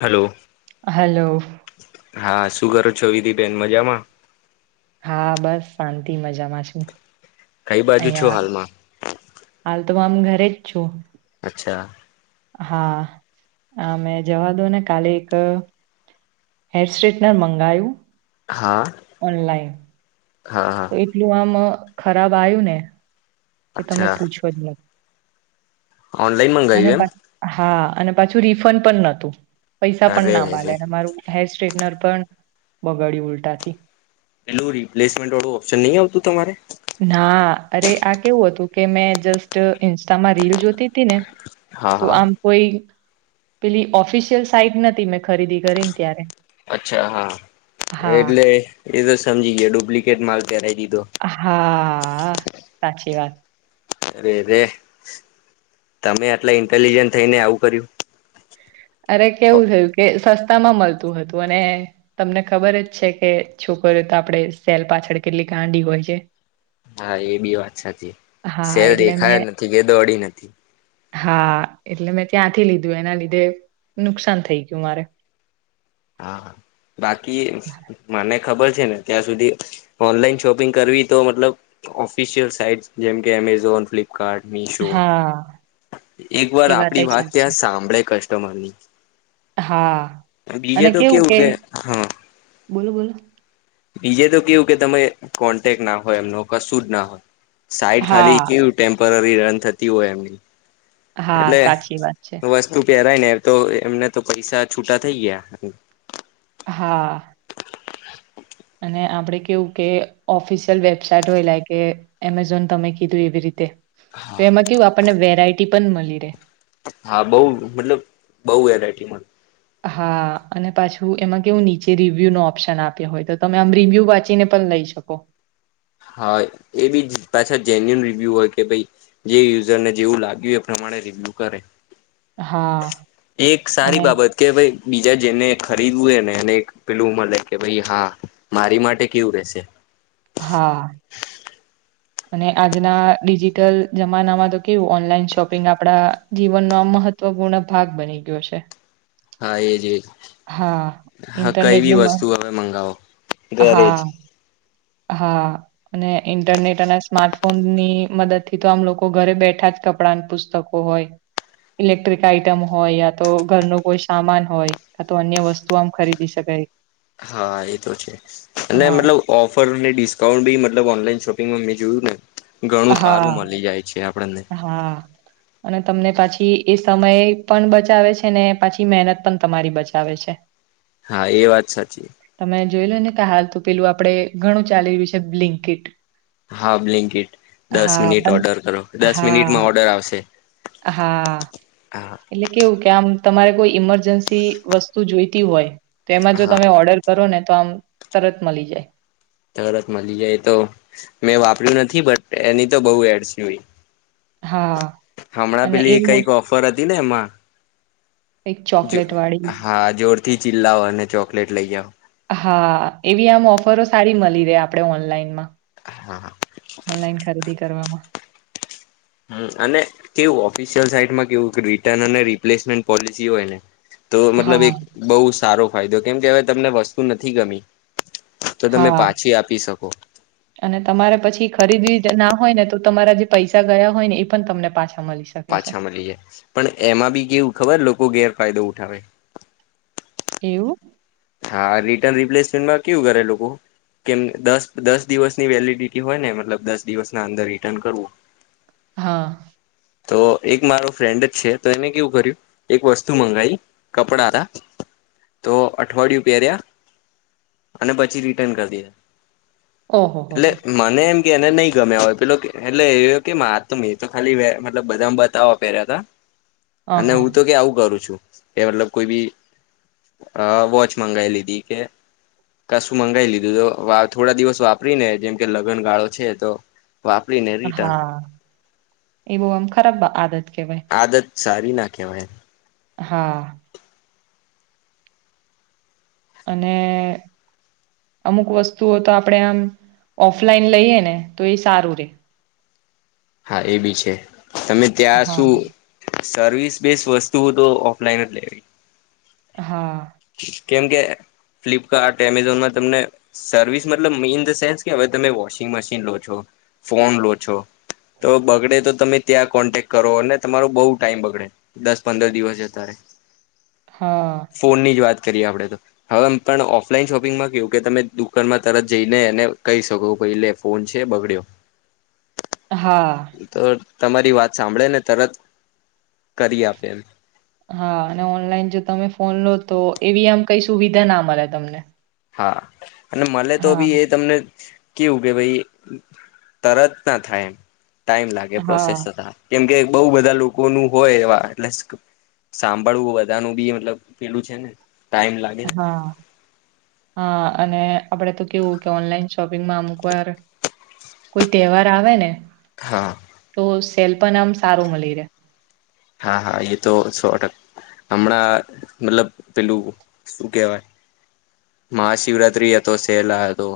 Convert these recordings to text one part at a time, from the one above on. Hello. Hello. હા, શું ઘરો છો, વીદી બેન? મજામાં? હા, બસ શાંતિ. મજામાં છું. કંઈ બાજુ છો અહીંયા હાલમાં? હાલ તો આમ ઘરે જ છો. અચ્છા. હા, મેં જવા દો ને. કાલે એક હેર સ્ટ્રેટનર મંગાયું. હા ઓનલાઇન હા હા તો એટલું આમ ખરાબ આવ્યું ને, કે તમે અચ્છા પૂછો ઓનલાઈન અને મંગાવ્યું પ એમ હા. [unintelligible] અને પાછું રિફંડ પણ નહોતું. પૈસા પણ અરે ના માલે, અરે અને મારું હેર સ્ટ્રેટનર પણ બગાડી ઉલટાથી. પેલું રિપ્લેસમેન્ટ વાળું ઓપ્શન નહીં આવતું તમારે? ના, અરે આ કેવું હતું કે મેં જસ્ટ ઇન્સ્ટામાં રીલ જોતી હતી ને? હા તો હા આમ કોઈ પેલી ઓફિશિયલ સાઈટ નથી. મેં ખરીદી કરીને ત્યારે અચ્છા, હા. હા, એટલે એ તો સમજી ગયો, ડુપ્લિકેટ માલ. પહેરાવી દીધો હા, સાચી વાત. અરે રે, તમે આટલા ઇન્ટેલિજન્ટ થઈને આવું કર્યું? અરે, કેવું થયું કે સસ્તુ? મળતું હતું અને તમને ખબર જ છે કે છોકરી તો આપણે સેલ પાછળ કેટલી ગાંડી હોય છે. હા એ બી વાત સાચી હા, શેર એટલે દેખાય મેં નથી કે દોઅડી નથી હા એટલે મેં ત્યાંથી લીધું એના લીધે નુકસાન થઈ ગયું મારે હા બાકી મને ખબર છેને ત્યાં સુી ઓનલાન શોપિંગ કરવી તો મતલબ ઓફિશયલ સાઈટસ જેમકે એમેઝોન, ફ્લિપકાર્ટ, મીશો હા, એક વાર એ વાતય આપડી વાત સાચી. ક્યાં સાંભળે કસ્ટમરની હા. અને તો કેવું કે ક હા બોલો બોલો બીજે તો કેવું કે તમે કોન્ટેક ના હોય એમનું કશું જ ના હોય સાઈડ ખાલી હા, કેવું ટેમ્પરરી રન થતી હોય એમની હા, એટલે સાચી વાત છે. વસ્તુ પહેરાય ને તો એમને તો પૈસા છૂટા થઈ ગયા હા [inaudible] અને આપડે કેવું કે ઓફિશિયલ વેબસાઈટ હોય એ લ કે એમેઝોન તમે કીધું એવી રીતે તો એમાં કેવું આપણને વેરાયટી પણ મળી રહેે. હા બઉ મતલબ બઉ વેરાયટી મળે હા અને પાછું એમાં કેવું નીચે રિવ્યુ નો ઓપ્શન આપ્યો હોય તો તમે આમ રિવ્યુ વાંચીને પણ લઈ શકો હ [unintelligible] હા એ બી પાછા જેન્યુન રિવ્યુ હોય કે ભાઈ જે યુઝરને જેવું લાગ્યું પ્રમાણે મળે રિવ્યૂ કરરે હા એક સારી અને બાબત કે ભાઈ બીજા જેને ખરીદવું એ ને એને પેલું મળે કે ભાઈ હા મારી માટે કેવું રેશે હા અને આજના ડિજિટલ જમાનામાં તો કેવું ઓનલાઈન શોપિંગ આપણા જીવનનો મહવ મહત્વપૂર્ણ ભાગ બની ગયો છે. હા એજ એજ હા હા કઈ ઇન્ટરનેટની બી મ વસ્તુ હવે મંગાવો ઘરે જ હા હા અને ઇન્ટરનેટ અને સ્માર્ટફોન ની મદદ થી તો આમ લોકો ઘરે બેઠા છે કપડા પુસ્તકો હોય ઇલેક્ટ્રિક આઈટમ હોય યા તો ઘર ન કોઈ સામાન હોય તો અન્ય વસ્તુ આમ ખરીદી શકે કાય [unintelligible] હા એ તો છે અને મતલબ ઓફ રને ડિસ્કાઉન્ટ બી મતલબ ઓનલાઈન શોપિંગમાં મેં જોયું ને ઘણું સારું હા મળી જાય છે. આપણને હા અને તમને પાછી પછી એ સમય પણ બચાવે છે ને પાછી મહેનત પણ તમારી બચાવે છે હા એ વાત સાચી. તમે જોઈ લો ને કા હાલ તોું પેલું આપડે ઘણું ચાલી રહ્યું છે બિંલીકેટ હા બ્લિન્કીટ દસ મિનિટ પણ ઓર્ડર કરો દસ હા મિનિટમાં ઓર્ડર આવશે. હા હા એટલે કેવું ક્યા તમારે કોઈ ઈમરજન્સી વસ્તુ જોઈતી હોય તો એમાં જો હા તમે ઓર્ડર કરો ને કમ તરત મળી જાય. તરત મળી જાય તો મેં વાપર્યું નથી બટ એની તો બહુ એડસજોય હા. હમણાં અને એ પેલી કઈક મોસ્ટ ઓફર હતી ને એમાં એક ચોકલેટ વાળી હા જોરથી ચીલાઓ અને ચોકલેટ લઈ જાઓ. હા એવી આમ ઓફરો સારી મળી રહે આપણે ઓનલાઈનમાં હા ઓનલાઈન ખરીદી કરવામાં હમ્મ અને કેવું ઓફિશિયલ સાઈટમાં કેવું રિટર્ન અને રિપ્લેસમેન્ટ પોલિસી હોય ને તો મતલબ હા, એક બહુ સારો ફાયદો કેમ કે હવે તમને વસ્તુ નથી ગમી તો તમે હા પાછી આપી શકો અને તમારે પછી ખરીદવી જ ના હોયને તો તમારા જે પૈસા ગયા હોયને એ પણ તમને પાછા મળી શકે છે. પાછા મળી જાય. પણ એમાં બી કેવું ખબર? લોકો ગેરફાયદો ઉઠાવે. એવું? હા.. રિટર્ન રિપ્લેસમેન્ટમાં કેવું કરે લોકો? કેમ દસ-દસ દિવસની વેલિડિટી હોયને મતલબ દસ દિવસના અંદર રિટર્ન કરવું હા. તો એક મારો ફ્રેન્ડ જ છે તો એને કેવું કર્યું એક વસ્તુ મંગાવી કપડા હતા. તો અઠવાડિયું પહેર્યા અને પછી રિટર્ન કરી દીધા. એટલે ઓહોહોહો! મને એમ એને નહી ગમ્યા હોય પેલો એટલે એ કહે કે મારે તો મેં તો ખાલી બધા બતાવવા પહેર્યા હતા અને હું અહં. તો કહે આવું કરું છું. કે મતલબ કોઈ ભી અ વોચ મંગાવી લીધી કે કશું મંગાવી લીધું તો થોડા દિવસ વાપરીને જેમ કે લગ્નગાળો છે તો વાપરીને રિટર્ન હા એ બહુ આમ્ ખરાબ આદત કહેવાય. આદત સારી ના કહેવાય. હા. અને અમુક વસ્તુઓ તો આપણે આમ ઓફલાઈન લઈએ ને તો એ સારું રહે. હા એબી છે. તમે ત્યાં હા, શું સર્વિસ બેઇઝ વસ્તુઓ તો ઓફલાઈન જ લેવી. હા. કેમ કે ફ્લિપકાર્ટ, એમેઝોનમાં તમને સર્વિસ મતલબ ઇન ધ સેન્સ કે હવે તમે વોશિંગ મશીન લો છો. ફોન લો છો. તો બગડે તો તમે ત્યાં કોન્ટેક કરો? અને તમારો બહુ ટાઈમ બગડે દસ-પંદર દિવસ જતાં રહે. [inaudible] હા. વાત કરીએ આપણે તો. હવે ઓફલાઈન શોપિંગમાં કેવુ કે તમે દુકાનમાં તરત જઈને એને કહી શક બહુ પહલે ફોન છે. બગડ્યો હા. તમારી વાત સાંભળેને, તરત કરી આપે એમ. હા, અને ઓનલાઈન જો તમે ફોન લો તો, એવી આમ કંઈ સુવિધા ના મળે તમને. હા. અને મળે તો હા. બી એ તમને કેવું કે ભાઈ તરત ના થાય એમ. ટાઈમ લાગે પ્રોસેસ હા, થતા કેમ કે બહુ બધા લોકોનું હોય, એવા [unintelligible] સાંભળવું બધાનું બી મતલબ પેલું છેને. ટાઈમ લાગેને હા, હા, અને આપણે તો કેવું કે ઓનલાઈન શોપિંગમાં અમુકવાર કોઈ તહેવાર આવેને હા તો સેલ પણ આમ સારું મળી રહે. હા હા એ તો સો ટકા. હમણાં મતલબ પેલું શું કેહેવાય? મહાશિવરાત્રીએ હતો સેલ આ હતો.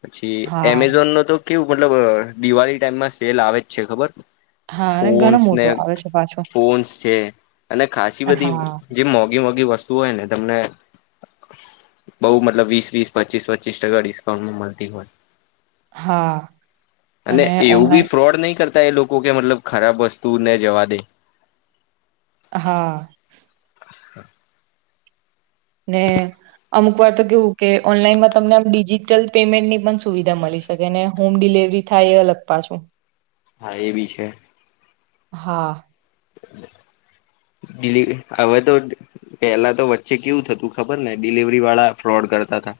પછી હા. એમેઝોનનો તો કેવું મતલબ અ દિવાળી ટાઈમમાં સેલ આવે જ છે ખબર? હા અને ઘણો ફોનસ્ અને મોટો આવે છે પાછો. ફોનસ્ છે. અને ખાસ્સી બધી હા. જે મોઘી મોઘી વસ્તુ હોયને. તમને બહુ મતલબ વીસ-વીસ, પચ્ચીસ-પચ્ચીસ ટકા ડિસ્કાઉન્ટમાં મળતી હોય. હા. અને એવું બી ફ્રોડ નહી કર તા એ લોકો, કે મતલબ ખરાબ વસ્તુ ને જવા દે. હા. [inaudible] ને અમુક વાર તો કેવું કે ઓનલાઈનમાં તમને આમ ડિજિટલ પેમેન્ટની પણ સુવિધા મલી શકે. ને હોમ ડિલ લેવલી થાય એ અલગ પાછું. હા, એબી છે. હા. [inaudible] દિલી હવે તો પેલા તો વચ્ચે કેવું થતું ખબર ને ડિલવરી વાળા ફ્રોડ કરતા હતા.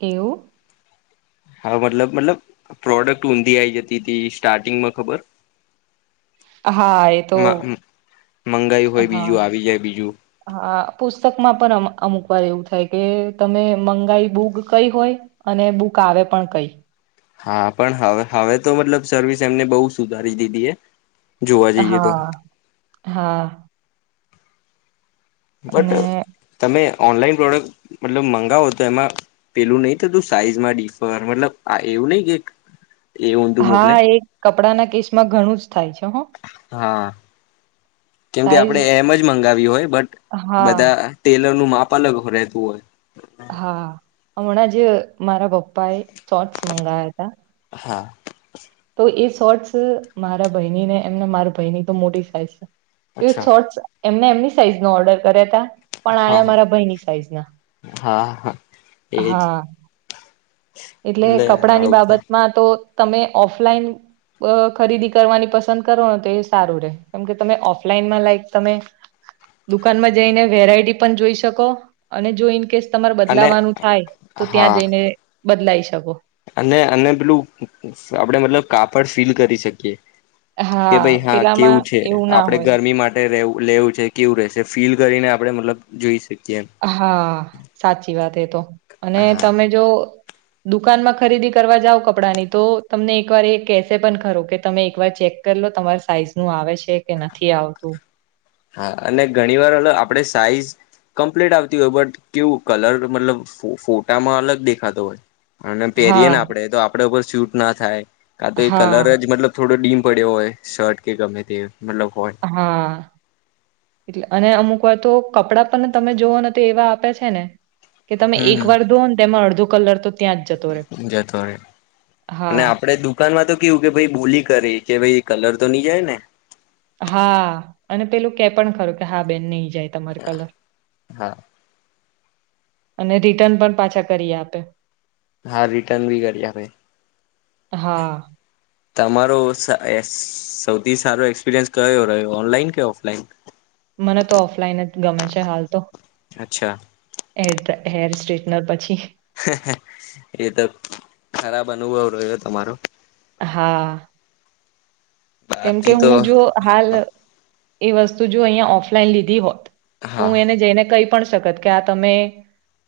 એવું? હા, મતલબ મતલબ પ્રોડક્ટ ઊંધી આઈ જતી હતી. સ્ટાર્ટિંગમાં ખબર? હા, એ તો મંગાયું હોય હા બીજું આવી જાય બીજું હા પુસ્તકમાં પણ અમ અમુક વાર એવું થાય કે, તમે મંગાઈ બુક કઈ હોય. અને બુક આવે પણ કઈ. હા, પણ હવે હવે તો મતલબ સર્વિસ એમને બહુ સુધારી દીધી એ. જોવા જઈએ તો હા. હા. બટ અને તમે ઓનલાઈન પ્રોડક્ટ મતલબ મંગાવો તો એમાં પેલું નહિ થતું સાઈઝમાં ડિફર. મતલબ આ એવું નહિ કે એ ઊંધું મોકલે હા, એ કપડા ના કેસ માં ઘણું જ થાય છે હો હા. કેમકે સાઈઝ આપણેે એમ જ મંગાવી હોય. બટ હા બધા ટેલર નું માપ અલગ હો રહેતું હોય. હા, હમણાં જ મારા પપ્પા એ શોર્ટસ મંગાયા હતા. હોય હા. તો એ શોર્ટસ મારા ભઈનીને એમને મારા ભઈની તો મોટી સાઈઝ છે. એ અચ્છા શોર્ટસ એમને એમની સાઈઝ નો ઓર્ડર કર્યા હતા. પણ હા આયા હા મારા ભાઈની સાઈઝ ના. હા હા એજ હા. એટલે કપડા ની આવું થાય બાબતમાં તો તમે ઓફલાઈન અ ખરીદી કરવાની પસંદ કરો ને તો એ સારું રે. કેમ કે તમે ઓફલાઈનમાં લાઈક તમે દુકાનમાં જઈને વેરાયટી પણ જોઈ શકો અને જો ઇન કેસ તમારે અને બદલાવાનું થાય. તો ત્યાં હા જઈને બદલાઈ શ અને અને પેલું આપડે મતલબ કાપડ ફીલ કરી શકીએ. કે ભાઈ હા પેલામાં કેવું છે? એવું ના આપડે હોય ગરમી માટે રેવ લેવું છે કેવું રહેશે. ફીલ કરીને આપડે મતલબ જોઈ શક હા, સાચી વાત એ તો. અને હા તમે જો દુકાનમાં ખરીદી કરવા જાવ કપડાં ની. તો તમને એક વાર એ કસે પણ ખરો, કે તમે એકવાર ચેક કરી લો તમારી સાઈઝ નું આવે છે કે નથી આવતું. હા, અને ઘણી વાર હલ આપડે સાઈઝ કમ્પ્લેટ આવતી હોય. બટ કેવું કલર મતલબ ફો ફોટામાં અલગ દેખાતો હોય. અને પહેરીયે હા ને આપડે તો આપડે ઉપર સુટ ના થાય. કા તો એ કલર હા, જ મતલબ થોડો ડીમ પડ્યો હોય. શર્ટ કે ગમે તે. મતલબ હોય હા. એટલે અને અમુક વાર તો કપડા પણ તમે જોવોને તો એવા આપે છેને કે તમે એક હમ વાર ધો ને તેમાં અડધો કલર તો ત્યાં જ જતો રહે. જતો રે. અને હા, આપડે દુકાનમાં તો કેવું કે ભાઈ બોલી કરી, કે ભાઈ કલર તો નહી જાયને? હા, અને પેલું કે પણ ખરું કે હા બેન નય જાય તમારે કલર. હા અને રિટર્ન પણ પાછા કરીએ આપે. હા રિટર્ન ભી કરી્ આપે. હા, તમારો સા એસ સૌથી સારો એક્સપિરિયન્સ કયો રહ્યો ઓનલાઈન કે ઓફલાઈન? મને તો ઓફલાઈન જ ગમે છે. હાલ તો અચ્છા હે હેર સ્ટ્રેટનર પછી એ તો ખરાબ અનુભવ રહ્યો તમારો હા કેમ કે બાકી હું તો જો હાલ એ વસ્તુ જો અહીંયા ઓફલાઈન લીધી હોત. તો હા હું એને જઈને કહી પણ શકત કે આ તમે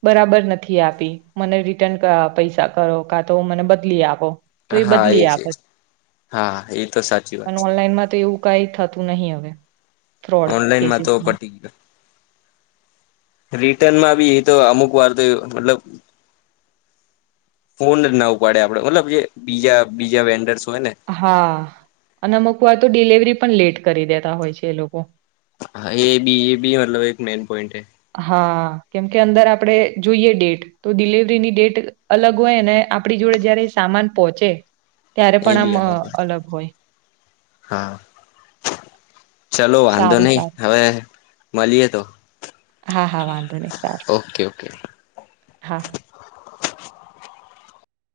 બરાબર નથી આપી. મને રિટર્ન કા પૈસા કરો કા તો મને બદલી આપો. તો હા એ બદલી છે, આપત હા એ તો સાચ પણ ઓનલાઈનમાં તો એવું કઈ થતું નહી હવે. ફ્રોડ ઓનલાઈનમાં તો કેસિસમાં. પટી બ્રિટનમાં બી એ તો અમુક વાર તો મતલબ ફોન જ ના ઉપાડે. આપડે મતલબ જે બીજા બીજા વેન્ડરસ હા, અને અમુક વાર તો ડિલવરી પણ લેટ કરી દેતા હોય છે એ લોકો. હા, એબી એબી, મતલબ એક મેન પોઈન્ટ હ. હા, કેમ કે અંદર આપણેે જોઈએ ડેટ. તો ડિલવરીની ડેટ અલગ હોય ને આપણી જોડે જયારે સામાન પહોંચે ત્યારે એ પણ આમ બી હોય અલગ હોય હા ચલો વાંધો સારું નઈ સારું હવે મળીએે તો હા હા વાંધો નહી સારું ઓકે ઓકે હા